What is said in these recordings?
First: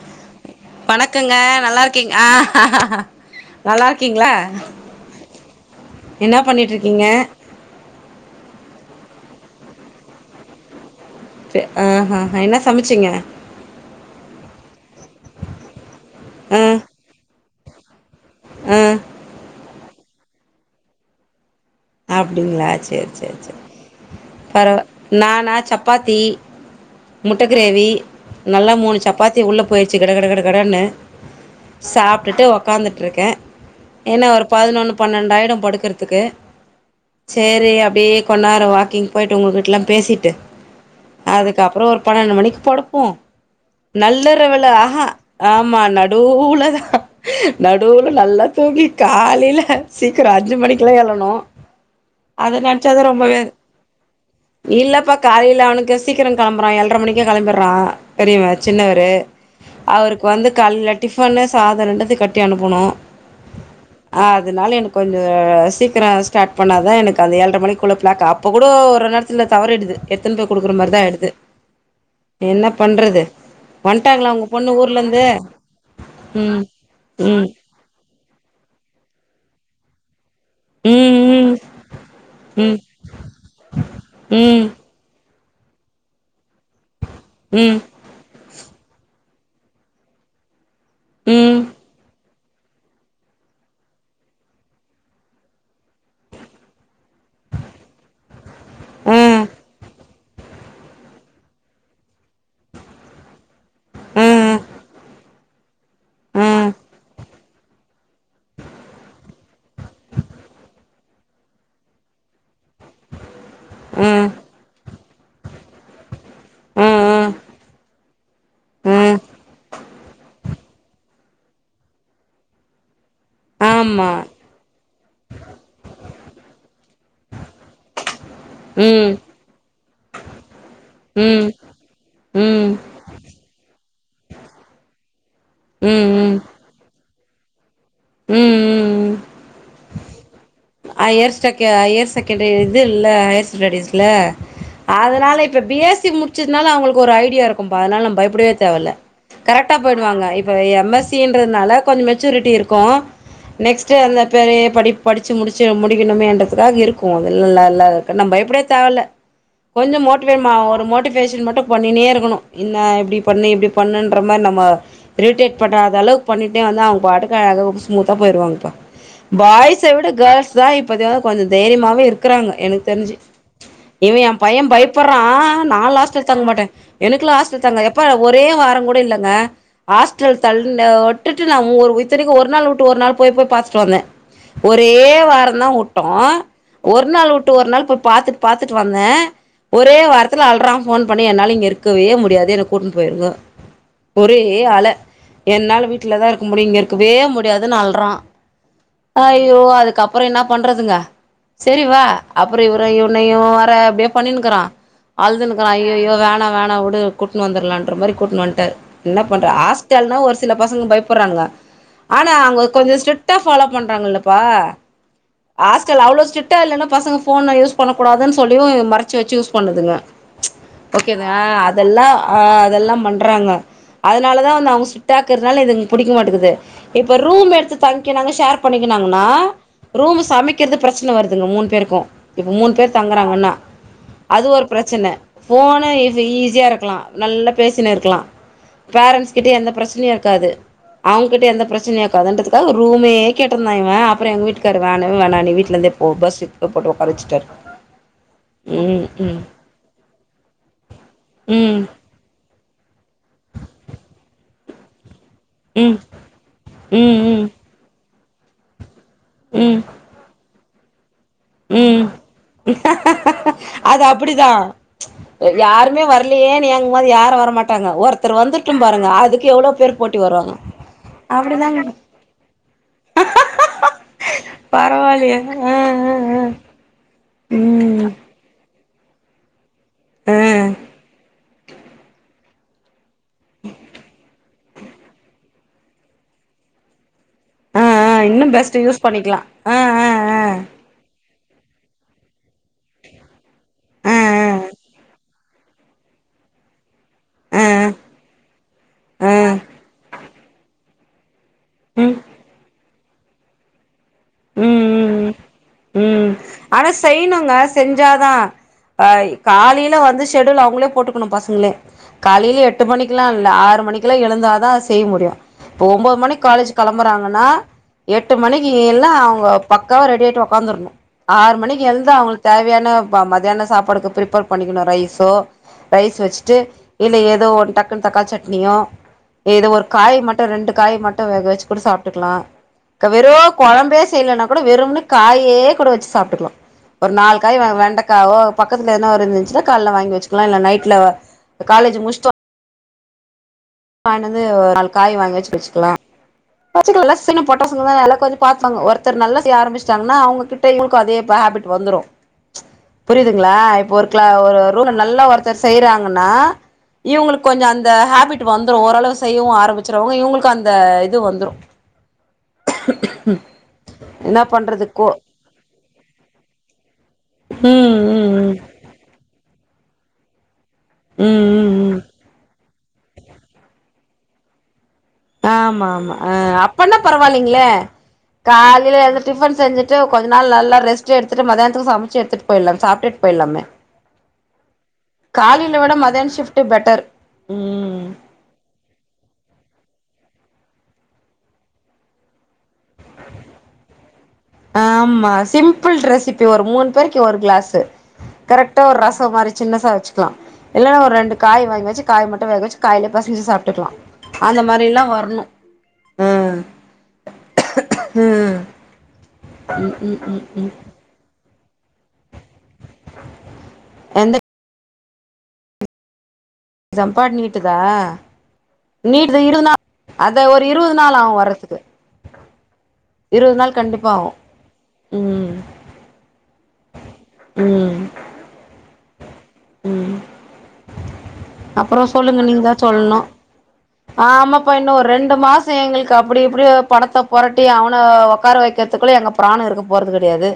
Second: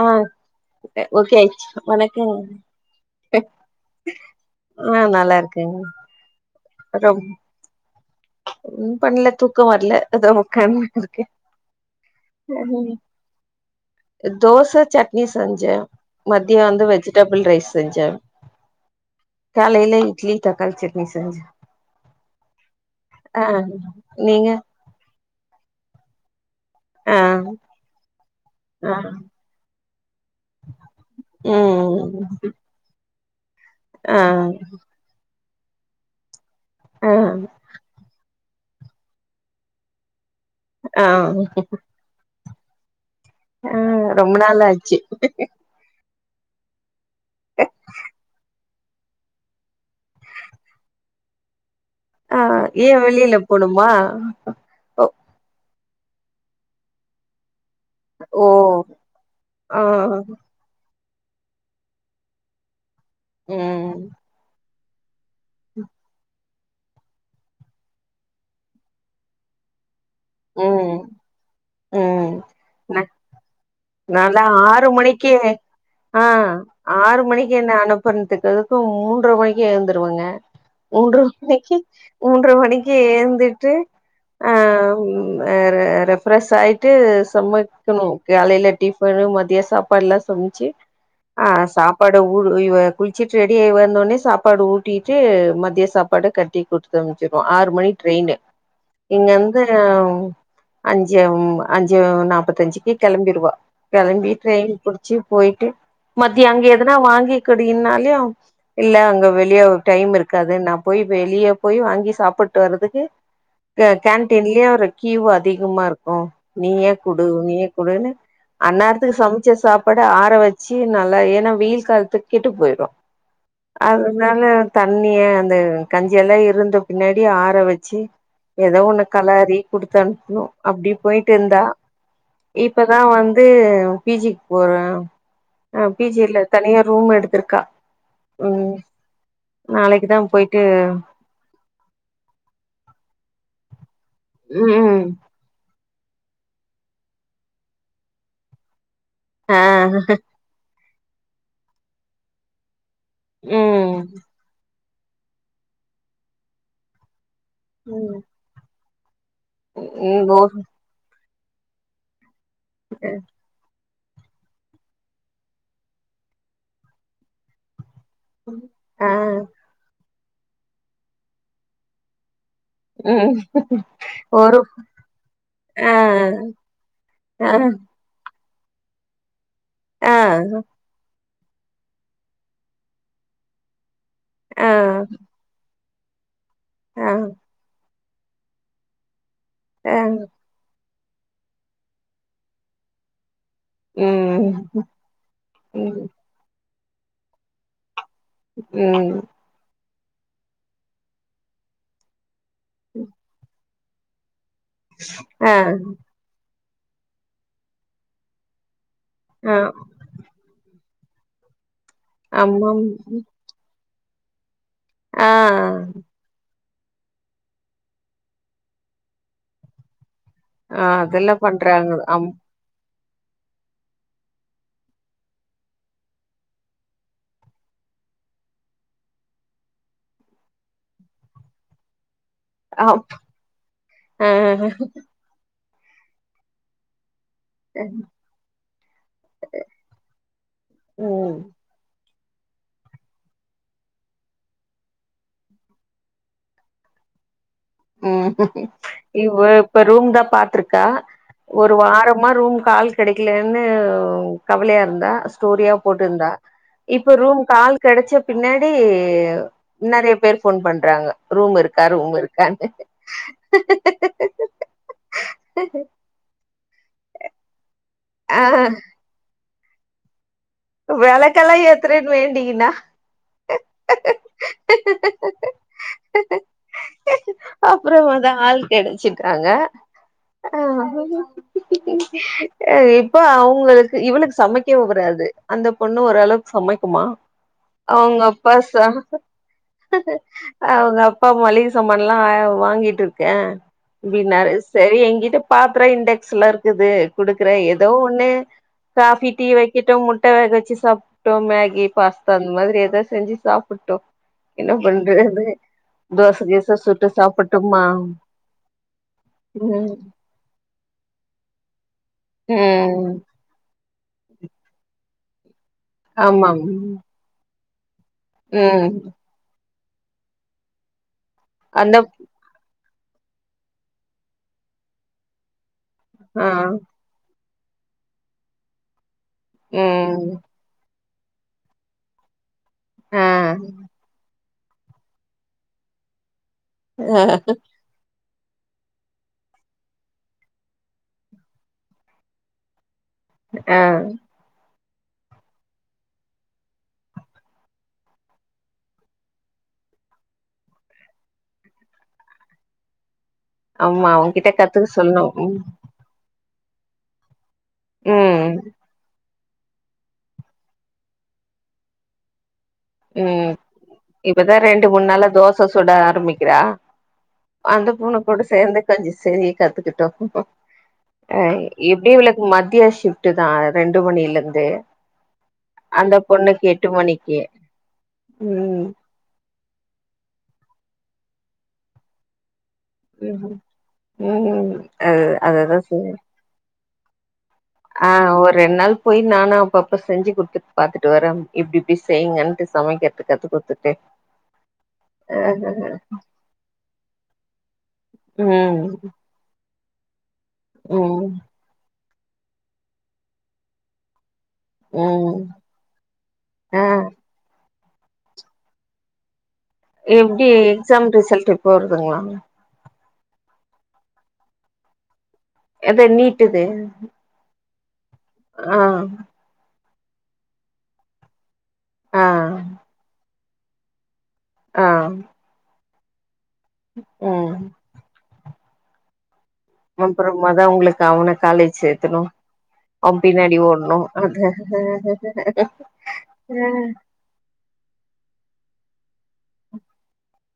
ஆ வணக்கங்க ஓகே ஆய்ச்சு நல்லா இருக்கீங் ஆ வணக்கங்க நல்லா ஆ நல்லா இருக்கங்க என்னா பண்ணிட்டுருக்கீங்க ஒன்னு பண்ணல தூக்கம் வரல அதா உட்காந்து ஹஹ என்ன சமைச்சீங்க தோச சட்னி செஞ்சே மதிய வந்து வெஜிடபிள் ரைஸ் செஞ்சே ம் காலைல இட்லி தக்காளி சட்னி செஞ்சே அப்படிங்களா செரி செரி ஆ செரி நீங்க பரவா நானா சப்பாத்தி ஆ முட்ட கிரேவி நல்லா ஆ மூணு சப்பாத்தி உள்ள போயிடுச்சு கட கட கட கடன்னு ம் சாப்பிட்டுட்டு ஒக்காந்துட்டுருக்கே ஆ என்னா ஒரு பதினொன்னு பன்னெண்டு ஆய்டு படுக்குறதுக்கு ஆ செரி அப்டியே கொஞ்ச நேர வாக்கிங் போயிட்டு உங்க கிட்டலா பேசிட்டு ஆ அதுக்கப்பற ஒரு பன்னெண்டு மணிக்கு படுப்போம் ஆ ரொம்ப நாள் நல்லறவில்ளா ஆச்சு ஆஹா ஆமா ந நடூல தா நடூல நல்லா தூங்கி காலையில சீக்கிர அஞ்சு மணிக்குலா எழணு ஆ அத ஏன் நினச்சாதா வெளியில ரொம்பவே போணுமா ஓ இல்லப்பா காலைல அவனுக்கு சீக்கிர கிளம்புறா ஏழ்ர மணிக்குளா கிளம்பிடுறா ஓ பெரியவன் சின்னவரு ஆ அவருக்கு வந்து காலைல டிஃபன்னு சாத ரெண்டுத்தை கட்டி அனுப்பணு ம் அதனால எனக்கு சீக்கிர ஸ்டார்ட் பண்ணா தான் எனக்கு அந்த ஏழ்ரை மணிக்குள்ள பிளாக் அப்போ கூட ஒரு நேரத்துல தவறிடுது எத்தினுபோய் கொடுக்குற மாரி ம் தா ஆயிடுது ம் என்ன நா பண்றது வன்ட்டாங்களா நான்லா உங்க பொண்ணு ஆறு ஊர்ல இருந்து மணிக்கு ஆ ஆறு மணிக்கு என்ன அனுப்புறனதுக்குதுக்கு மூன்ற மணிக்கே எழுந்துருவங்க மூன்ற ம் ம் மணிக்கு மூன்ற மணிக்கே ஏந்துட்டு அ ம் அ ரெப்ரேஷ் ஆகிட்டு ம் ம் சமைக்கணும் காலைல டிபன்னு மதிய சாப்பாடுல்லா சமைச்சு ஆ ம் சாப்பாடு இவ குளிச்சிட்டு ரெடி ஆகி வந்தோனே சாப்பாடு ஊட்டிட்டு மதிய சாப்பாடு கட்டி கொடுத்து து அனுஞ்சிப்போ ஆறு மணிக்கு ட்ரெயினு ஆ இங்கந்து அஞ்சும் அஞ்சு நாப்பத்தஞ்சுக்கு கெளம்பிடுவா ஆ கெளம்பி ட்ரெயின் ஆ புடிச்சு போயிட்டு ஆ மத்திய அங்க எதனா வாங்கிக்கடியின்னா ல்லயா இல்ல அங்க வெளிய டைம் இருக்காது நா போய் வெளிய போய் வாங்கி சாப்பிட்டு வர்றதுக்கு ங்க கேன்டீன்லயே கீவு அதிகமா இருக்கும் ஆ ஆ நீயே குடு நீ குடுன்னு ஆ அன்னாரத்துக்கு சமைச்ச சாப்பாடு ஆற வச்சு நல்லா ஏன்னா வெயில் காலத்துக்கு கெட்டு போயிடும் ஆமா அதனால தண்ணிய அந்த கஞ்சி எல்லா இருந்த பின்னாடி ஆற வச்சி ஏதோ ஒண்ணு ம் கலறி குடுத்து அனுப்பணு அப்படி போயிட்டு ம் இருந்தா ம் இப்பதா வந்து பிஜிக்கு போற ம் ஆ ம் பிஜில்ல தனியா ரூம் எடுத்திருக்கா ம் ம் ம் நாளைக்கு தா போயிட் ஹையர் செக்கி ஹையர் செகண்டரி இது இல்ல ஹையர் ஸ்டரெடிஸ் ல ம் ம் அதனால இப்ப வீக்ஸ் தி முடிச்சதுனால அவங்களுக்கு ஒரு ஐடியா இருக்கும்பா அதனால நம் பயப்படவே தேவல்ல ஆ கரெக்டா போயிடுவாங்க இப்ப எம்எஸ்சின்றதுனால கொஞ்ச மெச்சூரிட்டி இருக்கு நெக்ஸ்ட் ம் அந்த பெரய படிப் படிச்சு முடிச்சு முடிக்கணுமேன்றதுக்காக இருக்கு இல்ல இல்ல இருக் ம் நம்ம பயப்படியே தேவல்ல கொஞ்ச ம் ஓ மோட்டிவேட் ம ஒரு மோட்டி வேஷன் மட்டு பண்ணிணே இருக்கணு என்ன இப்டி பண்ணு இப்டி பண் பண்ணுன்ற மாதிரி நம்ம ரிடேட் பண்னாத அளவு பண்ணிட்டே வந்து அவங்க பாட்டுக்கு அழகா ஸ்மூத்தா போயிருவாங்கப்பா ஆ பாய்ஸ விட கேர்ள்ஸ் தா இப்பதா கொஞ்ச தைரியமாவே இருக்குறாங்க எனக்கு தெரிஞ்சு ம் இவ எ பைய ஒரு பயப்படுறா நா ஆ லாஸ்ட தங்க மாட்டே எனக்குல்லா ஆ ஹாஸ்ட்ட தங்கா எப்ப ஒரு ஒரே வாரங்கூட இல்லங்க ஆ ஹாஸ்டல் தள்ன உட் டுட்டு நா ஒரு இத்தனைக்கு ஒரு நாள் விட்டு ஒரு நாள் போய் போய் பார்த்துட்டு வந்தே ஆ ஒரே வார வுட்டோ ஒரு ஆ நாள் வுட்டு ஒரு நாள் போய் பாத்துட்டு பாத்துட்டு வந்த ஆ ஒரே வாரத்துல அல்றா போன் பண்ணி என்னால இங்க இருக்கவே முடியாது என்ன கூட்டின்னு போயிருங்க ஒரே ம் அலை என்னால ம் வீட்டுலதா இருக்க முடியு இங்க இருக்கவே முடியாதுனு அள்றா உம் அப்புறோ என்ன பண்றதுங்க செரிவா அப்புறோ இவர இவனையு வர அப்டினு பண்ணினுக்கறா ஆ அழுதுன்னுருக்கா ஐயோய்யோ வேணா வேணா வுடு கூட்டுனு வந்தர்லா மாரி கூட்னு வன்ட்டாரு என்ன பண்ற ஆ ஹாஸ்டல்னா ஒரு சில பசங்க பயப் கூப்றாங்க ஆனா அவுங்க ஆமாம் கொஞ்சோ ஸ்ட்க்டா பாலோ பண்றாங்கல்லப்பா ஆ ஆஸ்ட்டல் அவ்ளோ சிட் ட்டா இல்லைன்னா பசங்க போன்லா யூஸ் பண்ணக்கூடாதுன்னு சொல்லியு மறைச்சு வச்சு யூஸ் பண்ணதுங்க ஆ ஓகேதா அதெல்லா பண்றாங்க அதெல்லா அம் ஆ அதெல்லா பண்றாங்க அதனால தா வந்து அவுங்க சிட்ரிட்டா இருக்கறதுனால இதுங்ளுக்கு பிடிக்கமாட்டகிது இப்ப ரூம் எடுத்து தங்கி நாங்க ஷேர் பண்ணிக் னாங்கன்னா ரூம் சமைக்கிறது பிரச்சன வருதுங்க மூணு பேருக்கு இப்ப மூணு ஆ பேர் தங்குறாங்கன்னா அது ஒரு பிரச்சன போனா ஈஸி ஈஸியா இருக்கலா நல்லா பேசிட்னு இருக்கலா பேரண்ட்ஸ்கிட்டயு எந்த பிரச்சனையு இருக்காது ம் அவுங்ககிட்ட எந்த பிரச்சனையு இருக் கதன்டுதுக்காக ரூமேயே கேட்டிருந்தா அப்புறோ எங்க வீட்டுக் க்காரு வேணவே வேணா நீ வீட்டுல இருந்தே போ பஸ் போட்டு உக்காரச்சுட்டரு உம் இ இப்ப ரூம் தா பாத்துருக்கா ஒரு ம் வாரமா ரூம் கால் கெடைக்கலன்னு கவலையா இருந்தா ஸ்டோரியா ம் போட்டுருந்தா இப்ப ம் ரூம்க் ஆள் கெடைச்ச பின்னாடி ம் ம் கெ நெறைய பேர் போன் பண்றாங்க ரூம் இருக்கா ம் ரூம் இருக் அது அப்டிதா யாருமே வரலையே ருக்குமொது யாரு வர மாட்டாங்க ஒருத்தர் ஆ வந்துட்டும் பாருங்க அதுக்கு எவ்ளோ பேர் போட்டி வருவாங்க வெளக்கெல்லா ஏத்துறன்னு வேண்டீங்கன்னா பரவாலயே ஹா ஹா ஹான் அப்புறோமாத ஆள் கெடச்சட்டாங்க ஆ ஆ இப்ப அவுங்களுக்கு இவனுக்கு சமைக்கவு வராது அந்த பொண்ணு ஓரளவுக்கு சமைக்குமா ஆ ஆ அவுங்க இன்னு அப்பா பெஸ்ட் சா யூஸ் பண்ணிக்கலா ஆ ஆ ஆ அவுங்க அப்பா மளிகை சாமான் லா வாங்கிட்டு இருக்கே ஆ இப்டிநாரு செரி என்கிட்ட பாத்துரோ இண்டெக்ஸ்ல இருக்குது குடுக்குற ஆ ஏதோ ஒண்ணு காபி ஆ ஆ டீ வைக்கட்டு முட் ட வேக வச்சு சாப்பட்டோ மேகி ம் பாஸ்தா அந்த மாரி எதாது செஞ்சு சாப்பட்டோ ம் என்ன ம் பண்றது ம் ம் தோசை கிச சுட்டு சாப்பட்டுமா ஆ காலையில வந்து செடூல் அவுங்களே போட்டுக்கணு பசங்களே காலையையில் எட்டு ம் மணிக்கெல்லா இல்ல ஆறு மணிக்கெல்லா எழுந்தா தா செய்ய முடியு இப்போ ஒன்பது மணிக்கு ஆமாம் காலேஜ் கெளம்புறாங்கன்னா எட்டு மணிக்கு ம் அவுங்க பக்காவ ரெடி ஆய்ட்டு உக்காந்துருணு ஆறு மணிக்கு அந்த எழுந்து அவுங்ளுக்கு தேவையான மத்தியான சாப்பாடுக்கு பிரிப்பேர் பண்ணிக்கணு ரைஸோ ரைஸ் வச்சுட்டு ஆ இல்ல ஏதோ ஒன் டக்குனு தக்காளி சட்னியோ ஏதோ ஒரு காய் ம் மட்டு ரெண்டு காய் மட் டு வேக வச்சு கூட சாப்ட்டுக்கலா ஆ வெரூ செய்யலனா கூட வெறும்ன காயே கூட வச்சு சாப்ட்டுக்கலா ஒரு நாலு காய் வெண்டக் ங்கவோ பக்கத்துல எதுன இருந்துச்சுன்னா காலைல வாங்கி வச்சுக்கலா இல்ல நைட்ல காலேஜ் முட்சு ஆ டு வந்து ஒரு நாள் காய் வாங்க வச்சு வச்சுக்கலா [unintelligible] பொட்டாசுங்க எல்லா கொஞ்ச பாத்துகுவாங்க ஒருத்தர் நல்லா செய்ய ஆரம்பிட்ச்டாங்கன்னா அவுங்ககிட்யு இவளுக்கு அதே பாத் ஹேபிட் வந்துரு புரியுதுங்களா இப்போ ஒரு ஆமா க அவங்கிட்ட ஒரு கத்துக்க ரூம்ல சொல்ணு நல்லா ம் ஒருத்தர் செய்றாங்கன்னா இவுங்ளுக்கு கொஞ்சோ அந்த ஹேபிட் ம் வந்துரு ஓரளவு செய்யவு ஆரம்பிச்சுறுவங்க இவுங்களுக்கு அந்த இது வந்துரு உம் என்ன இப்பதா பண்றது ரெண்டு மூணு கோ நாளா தோசை சுட ஆரம்பிக்கிறா அந்த ம் பூன ம் கூட சேந்து கொஞ்சோ செய் கத் கிட்டாம் ம் ம் ம் ம் எப்டி விவளக்கு மத்திய ஷிப்ட் தா ரெண்டு மணிலந்து ஆமா ஆமா ஆ அப்பனா மணிக்கு பரவாயில்லைங்களே ம் காலையில எந்து டிஃபன் செஞ்சுட்டு கொஞ்ச நாள் நல்லா ரெஸ்ட் எடுத்துட்டு மதியானத்துக்கு சமைச்சு எடுத்துட்டு போய்டலாமே சாப்ட்டுட்டு ம் போய்லாமே ம் அது அததா காலில விட செய் மத்தியான ஷிப்ட் பெட்டர் ஆ ம் ஒரு ரெண்ட் நாள் போய் நானு அப்ப அப்ப செஞ்சு கொடுத்துட்டு பாத்துட்டு வரே இப்டி இப்டி செய்யுங்கன்னுட்டு சமைக்கிறத கத்து கொடுத்துட்டு ஆமா சிம்பிள் ரெசிபி ஒரு மூணு பேருக்கு ஒரு கிளாசு ம் கரெக்டா ஒரு ரசம் மாரி சின்ன வச்சக்கலா இல்லன்னா ஒரு ம் ரெண்டு காய் வாங்கி வச்ச காய் மட்டு வேக வச்சு காய்ல பசஞ்சு சாப்ட்டுக்கலா அந்த மாரில்லா ம் வரணு ம் ஆ ம் ம் ம் ம் எப்டி ம் எக்ஸாம் ரிசல்ட் எப்போ வருதுங்களா எந்த எத நீட்டுது விட்டுதா நீட்டு இருவது நாள் அத ஒரு இருஸது நாள் ஆகு வர்றதுக்கு ஆ ஆ இருவது நாள் கண்டிப்பாகு ஆ ம் ம் அப்புறம தா உங்களுக்கு அவன அப்புறோ காலேஜ்சேத்தணு சொல்லுங்க நீங்கதா சொல்ணு அவபின்னாடி ஓட்ணு இப்படிய பணத்தை பொரட்டி அவனை உட்கார வைக்கிறதுக்குள்ள எங்க பிராண இருக்க போறது கடையாது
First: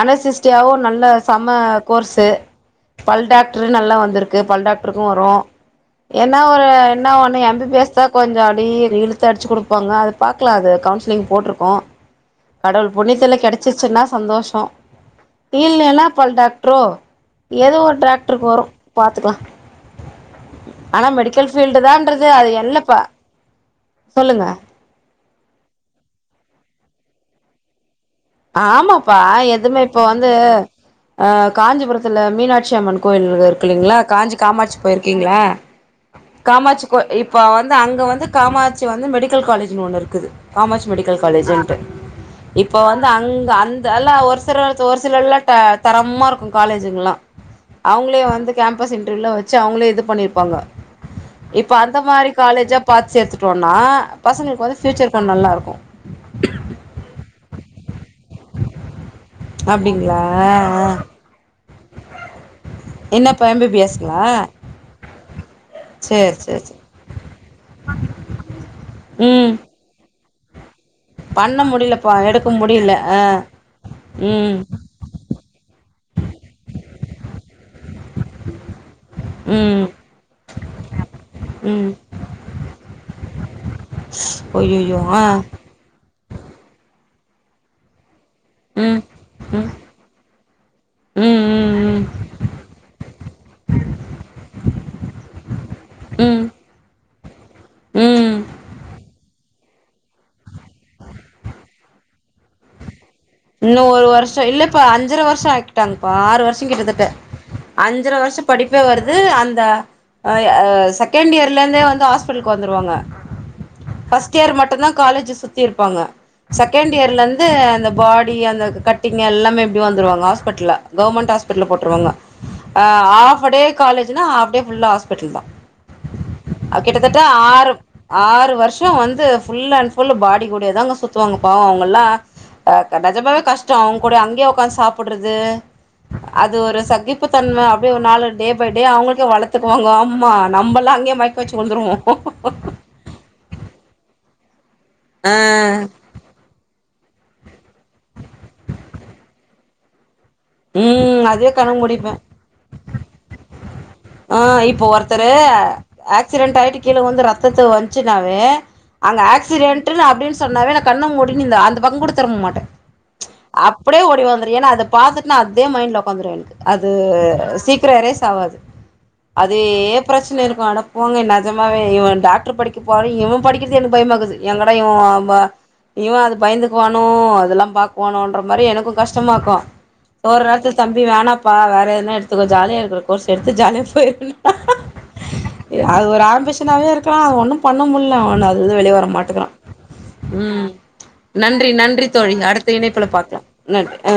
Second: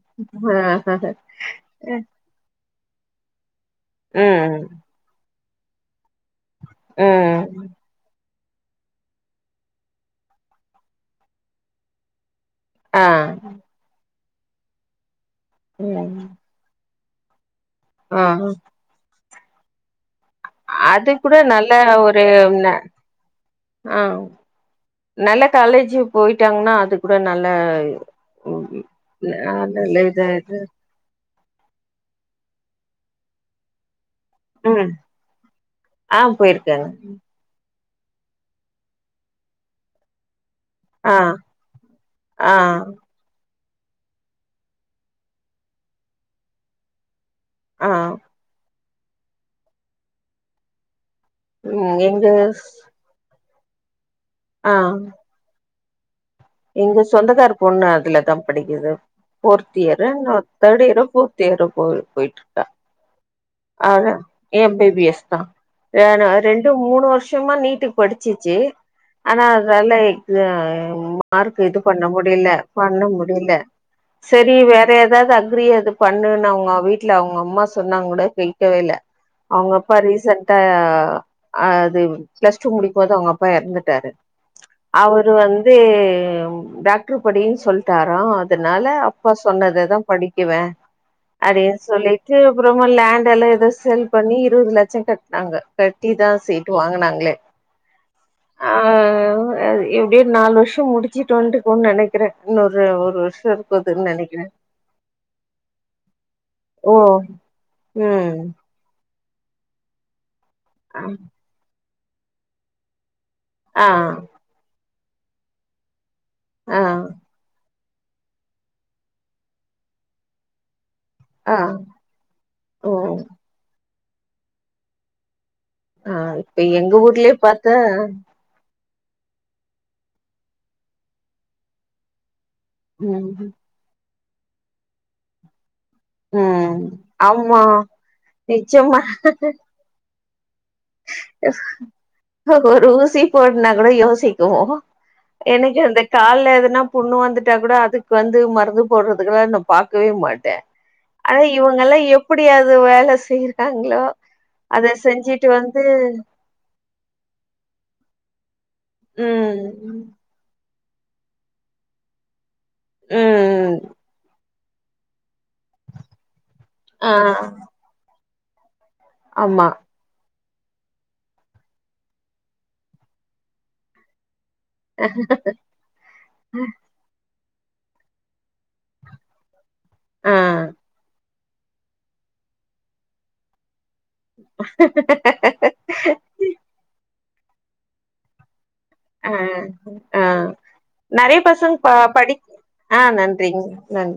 அனசிஸ்டியாவு நல்ல செம கோர்ஸு பல்டாக நல்லா வந்துருக்கு பல் ம் டாக்ட்ருக்கு வரு என்ன ஒரு என்ன ஒன்னு எம்பிபிஎஸ் தா கொஞ்ச அடி இழுத்து அடிச்சு கொடுப்பாங்க அது பாக்கலா அது கவுன்சிலிங் போட்ருக்கோ கடவுள் ஆ புண்ணியத்துல கடைச்சிச்சுன்னா சந்தோஷ இல்லைன்னா ம் பல் டாக்ட்ரோ எதோ ஒரு ஆ டிரராக்ட்ருக்கு வரு பாத்துக்கலா ஆனா அது கூூட மெடிக்கல் நல்ல ஃபீல்டு ஒரு தான்றது அது என்ன எல்லப்பா ஆ சொல்லுங்க நல்ல காலேஜ் போயிட்டாங்கன்னா அது கூட நல்ல ம் ஆமாப்பா எதுமே நல்ல இப்போ இது வந்து இது அ காஞ்சிபுரத்துல மீனாட்சி அம்மன் கோயில் இருக்கு இல்லலைங்களா காஞ்சி காமாட்சி ம் போயிருக்கீங்களா ஆ காமாட்சி போயிருக்காங்க இப்ப வந்து அங்க வந்து காமாட்சி வந்து மெடிக்கல் காலேஜ்னு ஒண்ணு இருக்குது காமட்சி ஆ மெடிக்கல் காலேஜ்ட்டு ஆ இப்போ வந்து அங்க அந்த எல்லா ஒரு சில ஒரு சிலல்லா தரமா இருக்கு காலேஜுங்கல்லா ஆ அவங்களே வந்து கேம்பஸ் இன்டர்வியூல வச்சு அவங்களே இது பண்ணிருப்பாங்க இப்ப ம் அந்த எங்க மாரி காலேஜா பாத்து சேத்துட்டோனா பசங்களுக்கு ஆ வந்து ஃபியூச்சர் கொஜ் நல்லா இருக்கு எங்க சொந்தக்கார பொண்ணு அதுலதா படிக்குது போர்த் இயரு அப்டிங்களா ஆ தேர்ட் ஆ இயரோ போர்த் இயரோ போயி போயிட்டு இருக்கா என்னப்பா அதா எம்பிபிஎஸ்ங்களா எம்பிபிஎஸ் தா சேரி சேரி ரெண்டு சேரி மூணு வருஷமா நீட்டுக்கு படிச்சிச்சு ஆனா ம் அதால எக் மார்க்கு இது பண்ண முடியலப்பா எடுக்க முடியல பண்ண ஆ முடியல சரி ம் வேற எதாவது பண்ணு அவங்க வீட்ல அவங்க அம்மா சொன்னாங்க கூட கேக்கவே இல்ல அவங்க ம் அப்பா ரீசன்ட் டா ம் அது பிளஸ் டூ முடிக்கும்பது அவங்க ப்ப எறந்துட்டாரு அய்யய்யோ ஆ அவரு வந்து டாக்டர் படின்னு சொல்ட்டாரா அதனால ம் அப்பா ம் சொன்னததா படிக்குவே ம் ம் அப்டின்னு ம் சொல்லிட்டு அப்புறமா லேண்ட் எல்லா ஏதோ சேல் பண்ணி இருவது லட்ச கட்னாங்க கட்டி தான் ம் சிட்டு வாங்கினாங்களே ம் ஆ எப்டிய ஒரு நாலு வருஷம் முடிச்சு [unintelligible] நெனைக்குறே இன்னொன்னு இன்னு ஒரு வருஷோ இல்லப்பா அஞ்சர வருஷோ ஆக்கிட்டாங்கப்பா ஆறு வருஷோ ஓ கிட்டத்தட்ட அஞ்சர வருஷோ ம் படிப்பே வர் ந்து அந்த அ ஏ ஆ செகண்ட் இயர்லேந்தே வந்து ஹாஸ்பிட்லுக்கு வந்துருவாங்க ஃபஸ்ட் இயர் மட்டு தா காலேஜூ சுத்தி இருப்பாங்க ஆ செகண்ட் இயர்லேந்து அந்த பாடி டி அந்த கட்டிங் எல்லாமே இப்டி வந்துருவாங்க ஹாஸ்பிட்ல்ல கவுவர்மெண்ட் ஆ ஹாஸ்பிட்டல்ல போட்ருவாங்க ஆ ஓ ஆஃப டே காலேஜ்னா ஆஃப் டே ஃபுல்லா ஹாஸ்பிட்டல் தா ஆ இப்ப அ எங்க கிட்டத்தட்ட ஊர்லயே ஆறு பாத்தா ஆறு வர்ஷ் மா வந்து ஃபுல் அண்ட் ஃபுல் பாடி கூடயே தாங்க சுத்துவாங்க பாவோ அவங்கல்லா ஆ நெஜமாவே ம் கஷ்டோ அவுங் கூட அங்கே ஒக்காந்து சாப்புட்றது அது ஒரு ம் சகிப்பு ஆமா தன்ம அப்டி ஒரு நாளு டே பை டே நிச்சயமா அவுங்களுக்கே வளத்தக்குவாங்க ஆம்மா நம்பல்லா அங்கேயே மயக்க வச்சு விழுந்துருவோ ஒரு ஊசி போட்னா கூட யோ [unintelligible] ஆ எனக்கு இந்த கால்ல எதுனா புண்ணு வந்துட்டா கூட அதுக்கு வந்து மருந்து போட்றதுக்குலா நா பாக்கவே மாட்டே ம் அது அதுவே கண்ண இவங்கலா மூடிப்பே எப்டி அது வேல செய் ஆ இப்ப ஒருத்தரு வந்து ஆக்சிடென்ட் ஆயிட்டு கீழ உழுந்து ரத்தத்த வந்துச்சுனாவே அங்க ஆக்சிடெட்ன்னு ம் அப்டின் சொன்னாவே நா கண்ணமூடினு இந் அந்த பக்கோ கூட திர்ப மாட்ட ம் அப்டே ஓடி வந்துரு ஏனா அத பாத்துட் னா அதே மைண்ட்ல ஒக்காந்துர வேண் அது ஆ சீக்ரோ எரேஸ் ஆவாது அது ஆமா ஏ பிரச் குனு இருக்கு அட போங்க நெஜமவே இவ டாக்ட்ரு படிக்க போரு இவ படிக்கது எனக்கு பயமாக்குது எங்கட இவ வ்வ இவ பயந்துக்குவானோ அதெல்லா பாக்குவானோன்ற மாரி எனக்கு கஷ்டமாக்கு ஒ ஆ ஒர் நேரத்துல தம்பி வேணா ப்பா வேற எதுனா எடுத்துக்கோ ஜாலியா இருக்குற கோர்ஸ் எடுத்து ஜாலியா அது ஒரு ஆம்பிஷனாவே இருக்குறா அது ஒன்னு பண்ண முல்ல அவன அது தா வெளிய வர ஆ மாட்டுக்குறா ஆ ம் நெறைய நன்றி பசங்க ப நன்றி தோழி படி அடுத்த ஆ இணைப்புல பாக்லா நன்றிங்க நன்றி ஆ